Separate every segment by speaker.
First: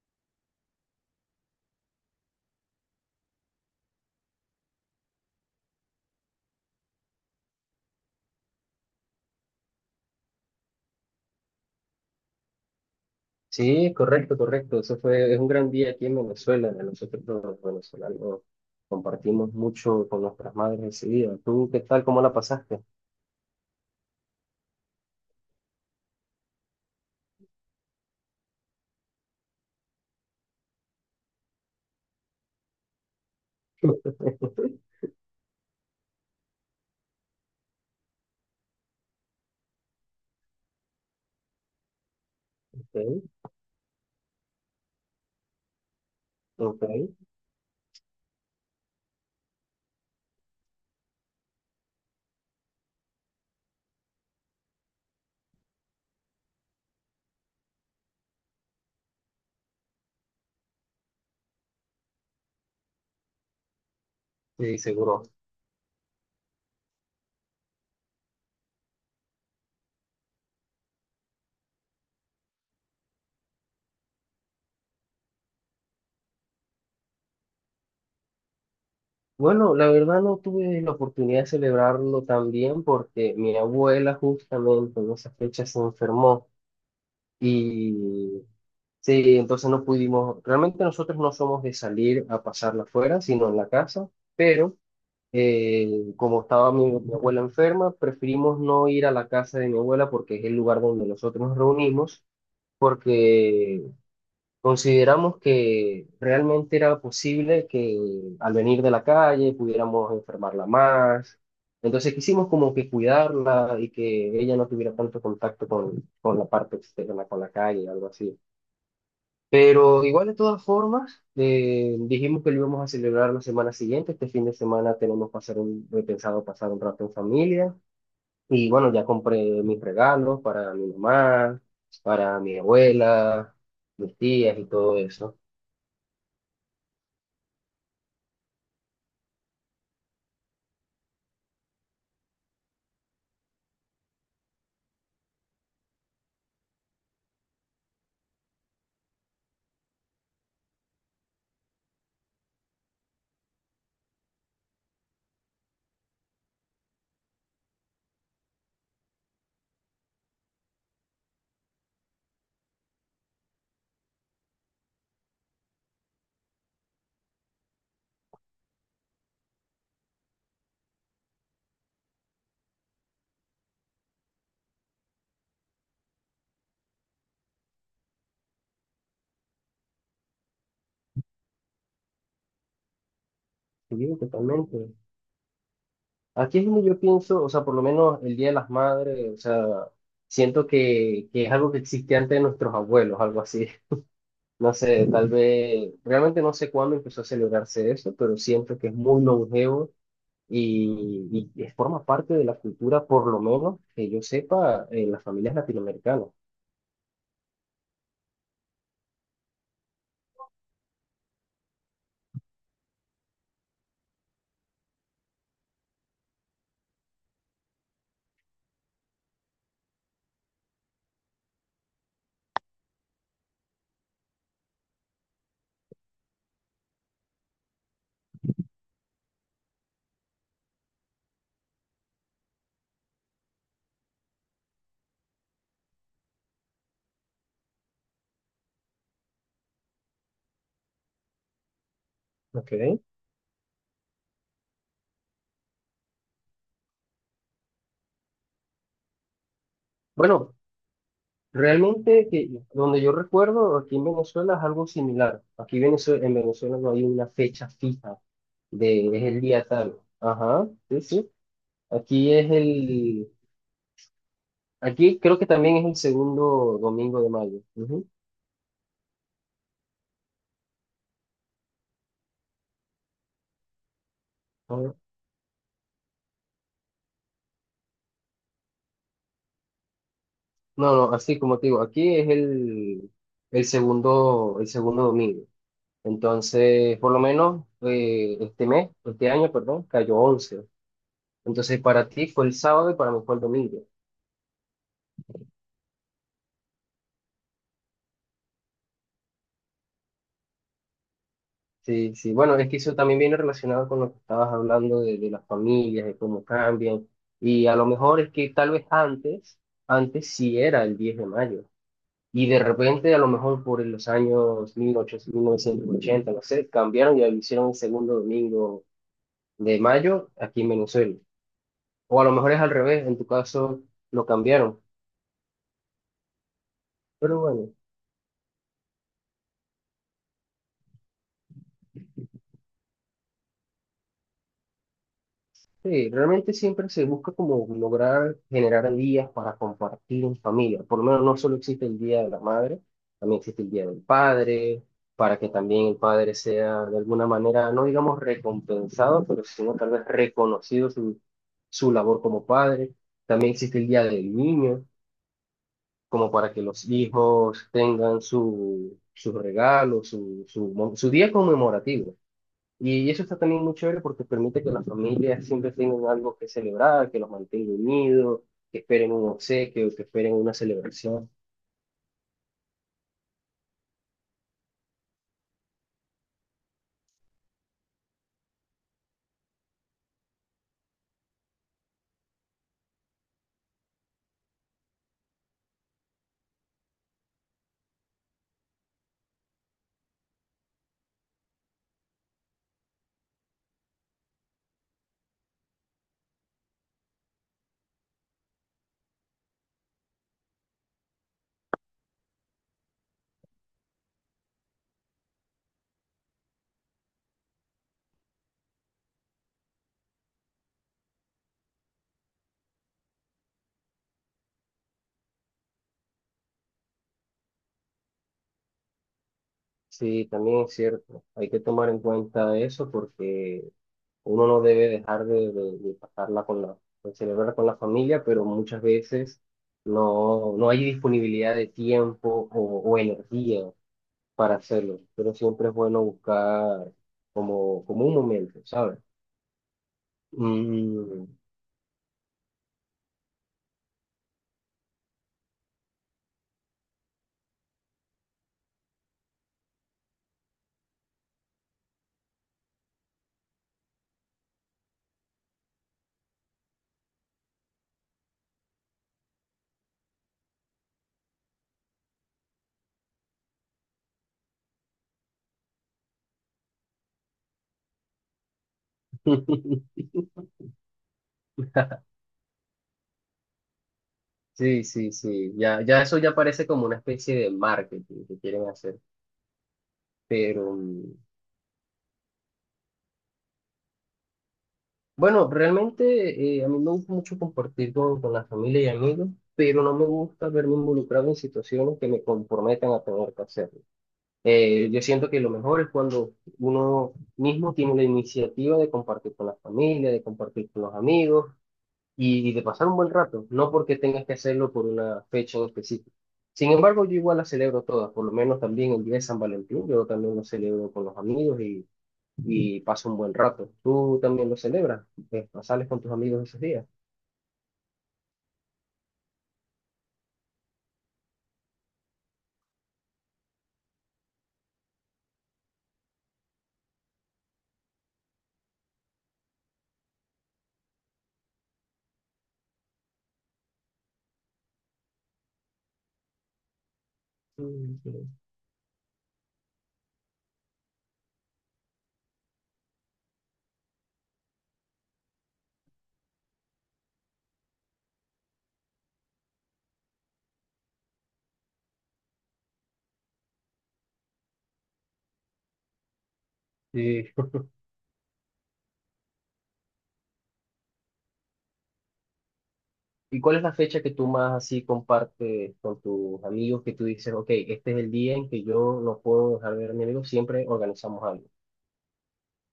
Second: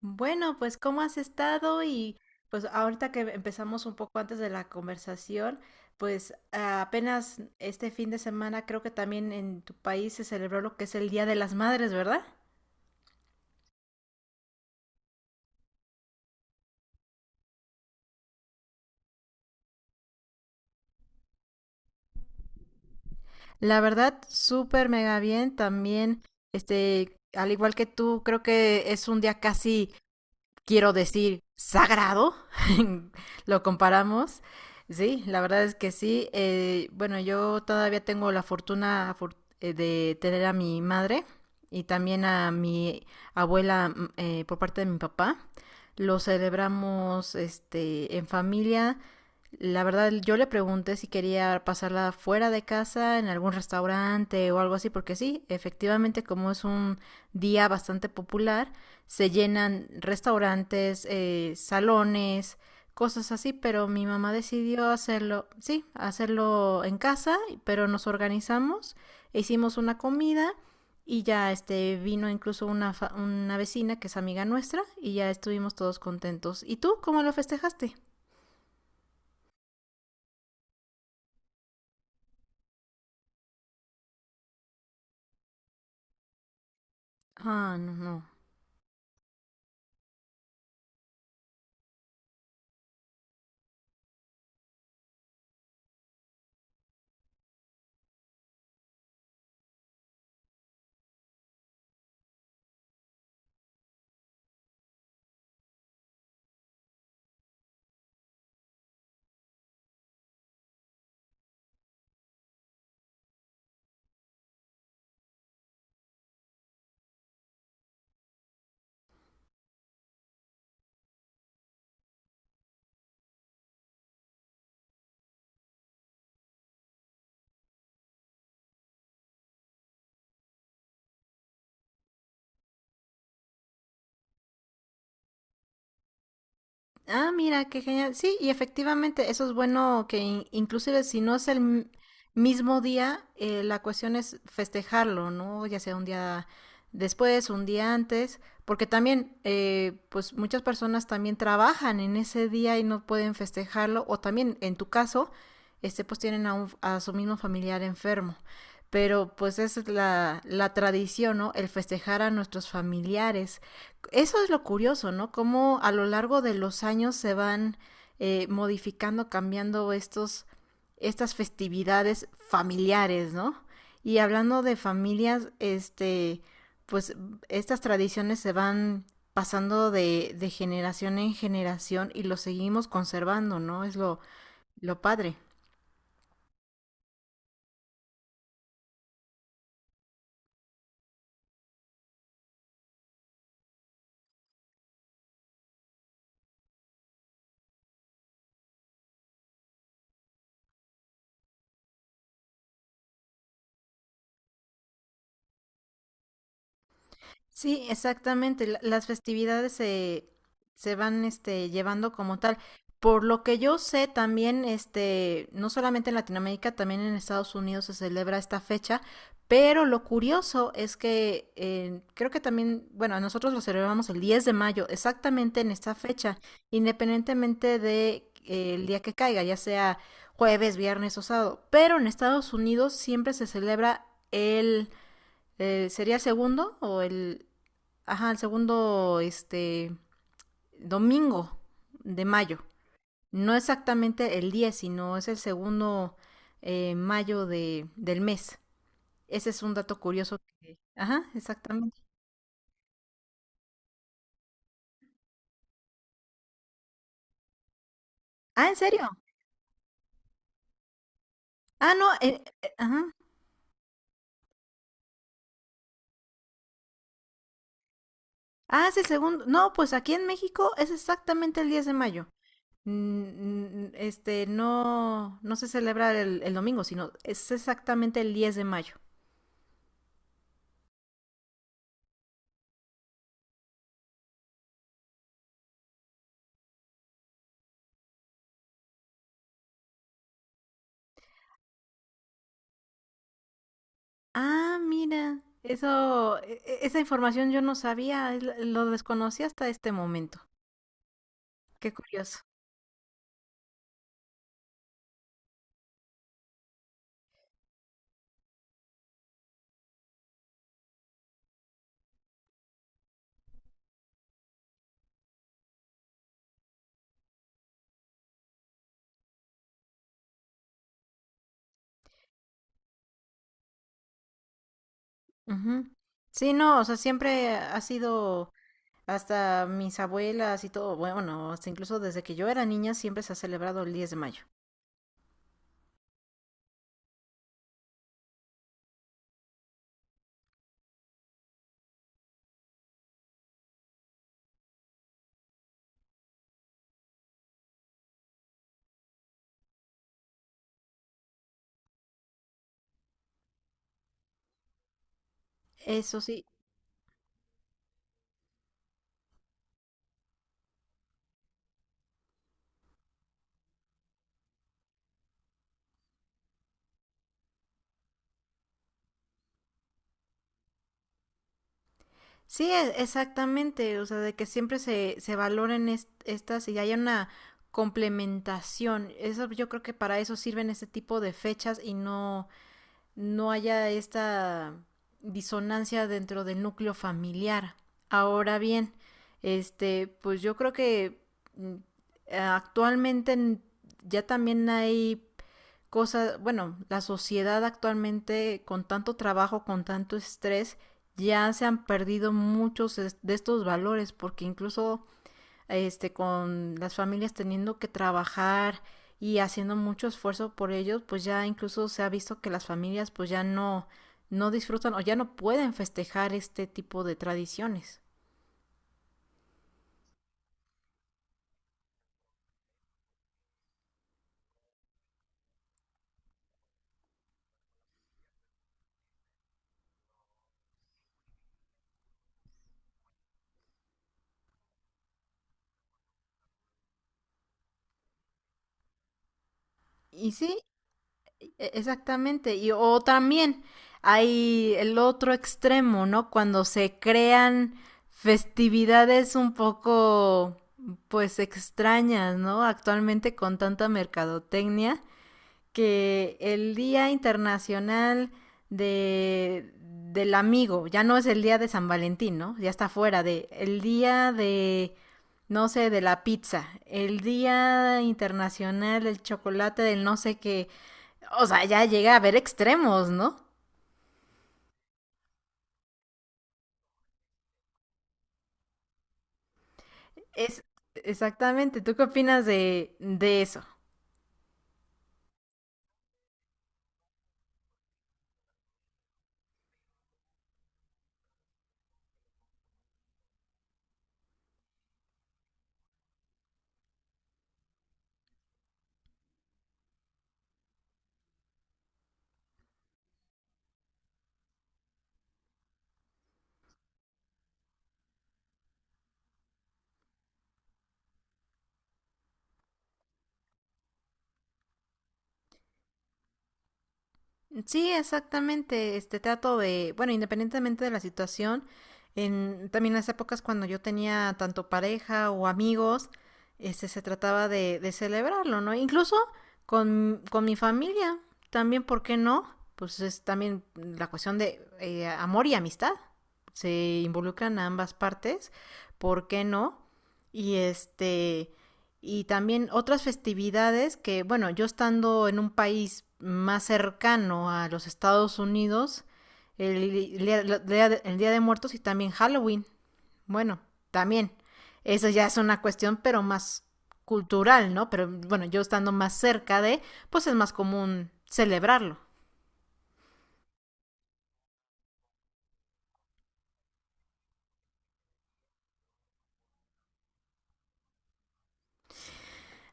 Speaker 1: Bueno, pues ¿cómo has estado? Y pues ahorita que empezamos un poco antes de la conversación, pues apenas este fin de semana creo que también en tu país se celebró lo que es el Día de las Madres, ¿verdad?
Speaker 2: Sí, correcto, correcto. Eso fue, es un gran día aquí en Venezuela. Nosotros los venezolanos compartimos mucho con nuestras madres ese día. ¿Tú qué tal? ¿Cómo la pasaste?
Speaker 1: La verdad, súper mega bien. También, al igual que tú, creo que es un día casi quiero decir, sagrado, lo comparamos. Sí, la verdad es que sí. Bueno, yo todavía tengo la fortuna de tener a mi madre y también a mi
Speaker 2: Ok,
Speaker 1: abuela por parte de mi papá. Lo
Speaker 2: ok,
Speaker 1: celebramos en familia. La verdad, yo le pregunté si quería pasarla fuera de casa, en algún restaurante o algo así, porque sí, efectivamente, como es un día bastante popular, se llenan restaurantes, salones, cosas así, pero mi mamá
Speaker 2: sí,
Speaker 1: decidió
Speaker 2: seguro.
Speaker 1: hacerlo, sí, hacerlo en casa, pero nos organizamos, hicimos una comida y ya vino incluso una, una vecina que es amiga nuestra y ya estuvimos todos contentos. ¿Y tú cómo lo festejaste?
Speaker 2: Bueno, la verdad no tuve la oportunidad de celebrarlo también porque mi abuela justamente en esa fecha se enfermó
Speaker 1: Ah, no, no.
Speaker 2: y sí, entonces no pudimos, realmente nosotros no somos de salir a pasarla afuera, sino en la casa, pero como estaba mi abuela enferma, preferimos no ir a la casa de mi abuela porque es el lugar donde nosotros nos reunimos, porque consideramos que realmente era posible que al venir de la calle pudiéramos enfermarla más. Entonces quisimos como que cuidarla y que ella no tuviera tanto contacto con la parte externa, con la calle, algo así. Pero igual de todas formas, dijimos que lo íbamos a celebrar la semana siguiente. Este fin de semana tenemos pasar un, he pensado pasar un rato en familia. Y bueno, ya compré mis regalos para mi mamá, para mi abuela, mis tías y todo eso.
Speaker 1: Ah, mira, qué genial. Sí, y efectivamente, eso es bueno que inclusive si no es el mismo día, la cuestión es festejarlo, ¿no? Ya sea un día después, un día antes, porque también, pues muchas personas también trabajan en ese día y no pueden festejarlo, o también en tu caso, pues tienen a, a su mismo familiar enfermo. Pero pues esa es la, la tradición, ¿no? El festejar a nuestros familiares eso es lo curioso, ¿no? Cómo a lo largo de los años se van modificando, cambiando estos, estas festividades familiares, ¿no? Y hablando de familias, pues estas tradiciones se van pasando de generación en generación y lo seguimos conservando, ¿no? Es
Speaker 2: Y digo totalmente.
Speaker 1: lo padre.
Speaker 2: Aquí es donde yo pienso, o sea, por lo menos el Día de las Madres, o sea, siento que es algo que existía antes de nuestros abuelos, algo así. No sé, tal vez, realmente no sé cuándo empezó a celebrarse eso, pero siento que es muy longevo y forma parte de la cultura, por lo menos que yo sepa, en las familias latinoamericanas.
Speaker 1: Sí, exactamente. Las festividades se, se van llevando como tal. Por lo que yo sé, también, no solamente en Latinoamérica, también en Estados Unidos se celebra esta fecha. Pero lo curioso es que creo que también, bueno, nosotros lo celebramos el 10 de mayo, exactamente en esta fecha, independientemente de, el día que caiga, ya sea jueves, viernes o sábado. Pero en Estados Unidos siempre se celebra ¿sería segundo o el... Ajá, el segundo, domingo de mayo.
Speaker 2: ¿Ok?
Speaker 1: No exactamente el 10 sino es el segundo mayo de, del mes. Ese es un dato curioso.
Speaker 2: Bueno,
Speaker 1: Ajá, exactamente.
Speaker 2: realmente que donde yo recuerdo, aquí en Venezuela es algo similar. Aquí Venezue- en Venezuela no hay una fecha fija
Speaker 1: Ah, ¿en
Speaker 2: de
Speaker 1: serio?
Speaker 2: es el día tal. Ajá, sí, sí.
Speaker 1: Ah, no,
Speaker 2: Aquí es
Speaker 1: ajá.
Speaker 2: el, aquí creo que también es el segundo domingo de mayo. Ujú.
Speaker 1: Ah, es el segundo. No, pues aquí en México es exactamente el 10 de mayo.
Speaker 2: Ajá.
Speaker 1: No, no se celebra el domingo, sino es exactamente el 10 de mayo.
Speaker 2: No, no, así como te digo, aquí es el segundo domingo. Entonces, por lo menos este mes, este año, perdón, cayó 11. Entonces, para ti fue el sábado y para mí fue el domingo.
Speaker 1: Ah, mira, eso, esa información yo no sabía, es lo desconocí hasta este momento. Qué
Speaker 2: Sí, sí,
Speaker 1: curioso.
Speaker 2: bueno, es que eso también viene relacionado con lo que estabas hablando de las familias, de cómo cambian. Y a lo mejor es que tal vez antes, antes sí era el 10 de mayo. Y de repente, a lo mejor por los años 1800, 1980 no sé, cambiaron y lo hicieron el segundo domingo de mayo aquí en Venezuela. O a lo mejor es al revés, en tu caso lo cambiaron.
Speaker 1: Ujú. Sí, no, o sea,
Speaker 2: Pero
Speaker 1: siempre
Speaker 2: bueno,
Speaker 1: ha sido hasta mis abuelas y todo, bueno, hasta incluso desde que yo era niña siempre se ha celebrado el 10 de mayo.
Speaker 2: sí, realmente siempre se busca como lograr generar días para compartir en familia. Por lo menos no solo existe el Día de la Madre, también existe el Día del Padre, para que también el padre sea de alguna manera, no digamos recompensado, pero sino tal vez reconocido su, su labor como padre. También existe el Día del Niño,
Speaker 1: Eso
Speaker 2: como
Speaker 1: sí,
Speaker 2: para que los hijos tengan su, su regalo, su, mo- su día conmemorativo. Y eso está también muy chévere porque permite que las familias siempre tengan algo que celebrar, que los mantenga unidos, que esperen un obsequio, que esperen una celebración.
Speaker 1: sí, exactamente, o sea, de que siempre se, se valoren estas y haya una complementación. Eso yo creo que para eso sirven este tipo de fechas y no no haya esta disonancia dentro del núcleo familiar. Ahora bien, pues yo creo que mm, actualmente ya también hay cosas, bueno, la sociedad actualmente con tanto trabajo, con tanto estrés, ya se han perdido muchos de estos valores, porque incluso con las familias teniendo que trabajar y haciendo mucho esfuerzo por ellos, pues ya incluso se ha visto que las familias pues ya no, no disfrutan o ya no pueden festejar este tipo de tradiciones.
Speaker 2: Sí, también es cierto. Hay que tomar en cuenta eso porque uno no debe dejar de pasarla con la, de celebrar con la familia, pero muchas veces no, no hay disponibilidad de tiempo o energía para hacerlo. Pero siempre es bueno buscar como, como un momento, ¿sabes?
Speaker 1: Y sí,
Speaker 2: Mm.
Speaker 1: exactamente. Y o también hay el otro extremo, ¿no? Cuando se crean festividades un poco pues extrañas, ¿no? Actualmente con tanta mercadotecnia que el Día Internacional de, del Amigo, ya no es el Día de San Valentín, ¿no? Ya está fuera de el Día de, no sé, de la pizza, el Día Internacional del Chocolate, del no sé qué, o sea, ya llega a haber extremos, ¿no?
Speaker 2: Sí, sí, sí. Ya, ya eso ya parece como una especie de marketing que quieren hacer.
Speaker 1: Es
Speaker 2: Pero mm,
Speaker 1: exactamente, ¿tú qué opinas de eso?
Speaker 2: bueno, realmente a mí me gusta mucho compartir con la familia y amigos, pero no me gusta verme involucrado en situaciones que me comprometan a tener que hacerlo. Yo siento que lo mejor es cuando uno mismo tiene la iniciativa de compartir con la familia, de compartir con los amigos y de pasar un buen rato, no porque tengas que hacerlo por una fecha en específico. Sin embargo, yo igual las celebro todas, por lo menos también el día de San Valentín, yo también lo celebro con los amigos y paso un buen rato. ¿Tú también lo celebras? ¿Sales con tus amigos esos días?
Speaker 1: Sí, exactamente. Este trato de, bueno, independientemente de la situación, en también las épocas cuando yo tenía tanto pareja o amigos, se trataba de celebrarlo, ¿no? Incluso con mi familia, también, ¿por qué no? Pues es también la cuestión de amor y amistad. Se involucran a ambas
Speaker 2: Mm,
Speaker 1: partes, ¿por qué no? Y y también otras festividades que, bueno, yo estando en un país más cercano a los Estados Unidos, el, día- el Día de Muertos y también Halloween. Bueno, también. Eso ya es una cuestión, pero más
Speaker 2: sí.
Speaker 1: cultural, ¿no? Pero bueno, yo estando más cerca de, pues es más común celebrarlo.
Speaker 2: ¿Y cuál es la fecha que tú más así compartes con tus amigos que tú dices, ok, este es el día en que yo no puedo dejar de ver a mi amigo, siempre organizamos algo?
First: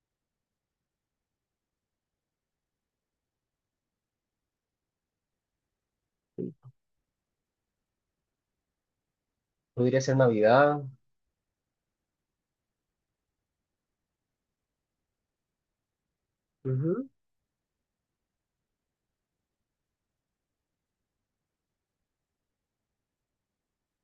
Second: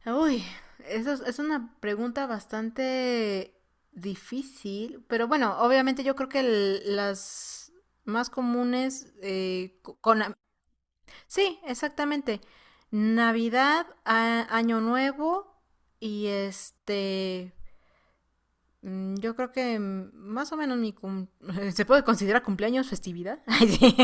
Speaker 1: Uy, eso es una pregunta bastante difícil, pero bueno, obviamente yo creo que las más comunes
Speaker 2: ¿Podría ser Navidad?
Speaker 1: Sí, exactamente. Navidad, Año Nuevo y
Speaker 2: Ujú.
Speaker 1: yo creo que más o menos mi... ¿se puede considerar cumpleaños festividad? Ay, sí.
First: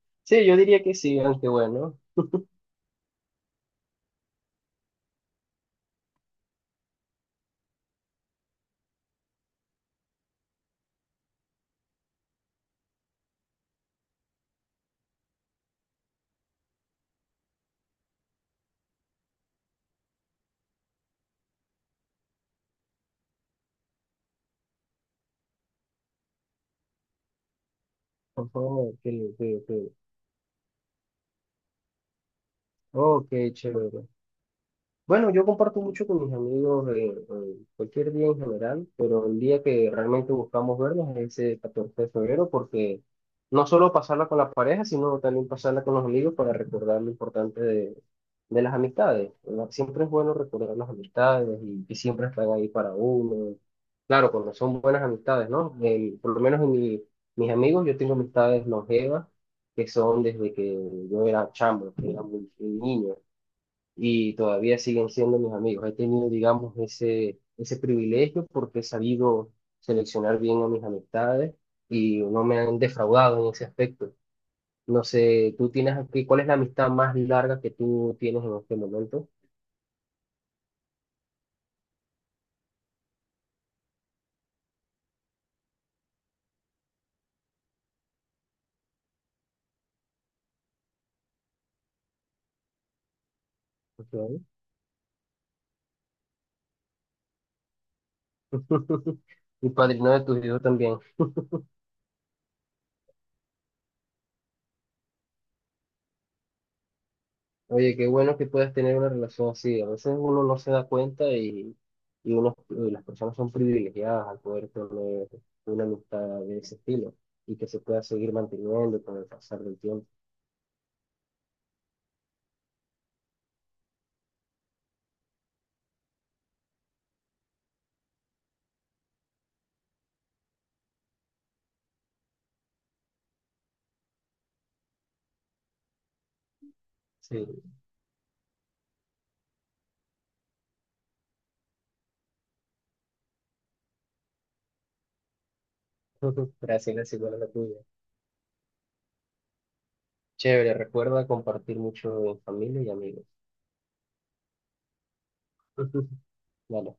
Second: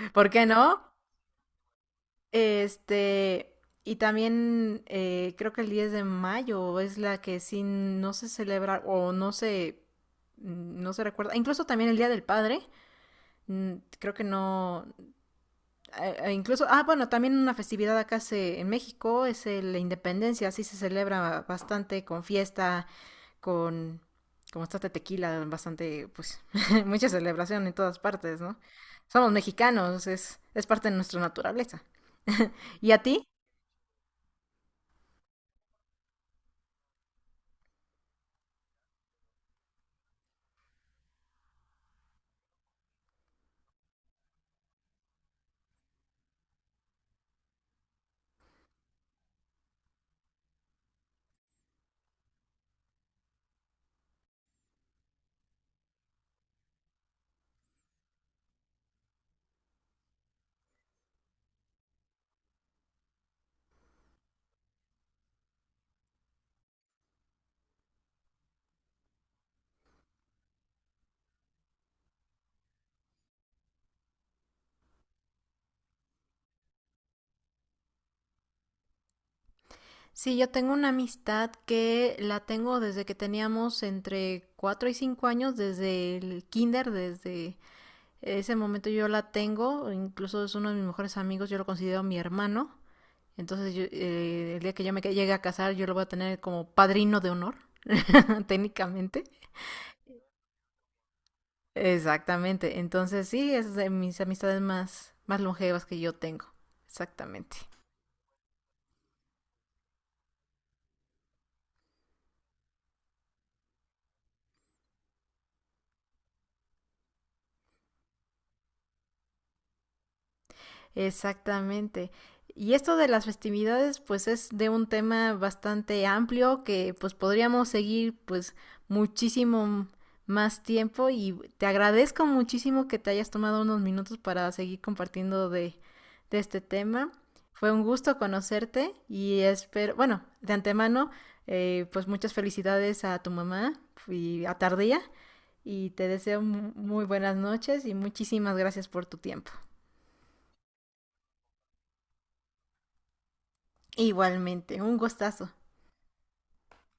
Speaker 1: ¿Por
Speaker 2: Sí,
Speaker 1: qué
Speaker 2: yo
Speaker 1: no?
Speaker 2: diría que sí, aunque bueno.
Speaker 1: Este, y también creo que el 10 de mayo es la que sí no se celebra o no se, no se recuerda. Incluso también el Día del Padre, creo que no, incluso, bueno, también una festividad acá se, en México es la independencia, sí se celebra bastante con fiesta, con, como está de tequila, bastante, pues, mucha celebración en todas partes, ¿no?
Speaker 2: Ojo, ok,
Speaker 1: Somos
Speaker 2: ok, ok.
Speaker 1: mexicanos, es parte de nuestra naturaleza. ¿Y a ti?
Speaker 2: Ok, chévere. Bueno, yo comparto mucho con mis amigos cualquier día en general, pero el día que realmente buscamos vernos es ese 14 de febrero, porque no solo pasarla con la pareja, sino también pasarla con los amigos para recordar lo importante de las amistades. ¿Verdad? Siempre es bueno recordar las amistades y que siempre están ahí para uno. Claro, cuando son buenas amistades, ¿no? El- por lo menos en mi- mis amigos, yo tengo amistades longevas que son desde que yo era chamo, que era muy, muy niño, y todavía siguen siendo mis amigos. He tenido, digamos, ese privilegio porque he sabido seleccionar bien a mis amistades y no me han defraudado en ese aspecto. No sé, tú tienes aquí, ¿cuál es la amistad más larga que tú tienes en este momento?
Speaker 1: Sí, yo tengo una amistad que la tengo desde que teníamos entre 4 y 5 años, desde el kinder, desde ese momento yo la tengo, incluso es uno de mis mejores amigos, yo lo considero mi hermano, entonces yo,
Speaker 2: Ok.
Speaker 1: el día que yo me llegue a casar yo lo voy a tener como padrino de honor, técnicamente.
Speaker 2: Y padrino de tus hijos también.
Speaker 1: Exactamente, entonces sí, es de mis amistades más, más longevas que yo tengo, exactamente.
Speaker 2: Oye, qué bueno que puedas tener una relación así. A veces uno no se da cuenta y, uno, y las personas son privilegiadas al poder tener una amistad de ese estilo y que se pueda seguir manteniendo con el pasar del tiempo.
Speaker 1: Exactamente. Y esto de las festividades, pues es de un tema bastante amplio que pues podríamos seguir pues muchísimo más tiempo y te agradezco muchísimo que te hayas tomado unos minutos para seguir compartiendo de este tema.
Speaker 2: Sí,
Speaker 1: Fue un gusto conocerte y espero, bueno, de antemano, pues muchas felicidades a tu mamá y a Tardía y te deseo
Speaker 2: gracias,
Speaker 1: muy
Speaker 2: gracias, igual
Speaker 1: buenas
Speaker 2: a la tuya.
Speaker 1: noches y muchísimas gracias por tu tiempo.
Speaker 2: Chévere, recuerda compartir mucho en familia y amigos.
Speaker 1: Igualmente, un gustazo.
Speaker 2: Dale.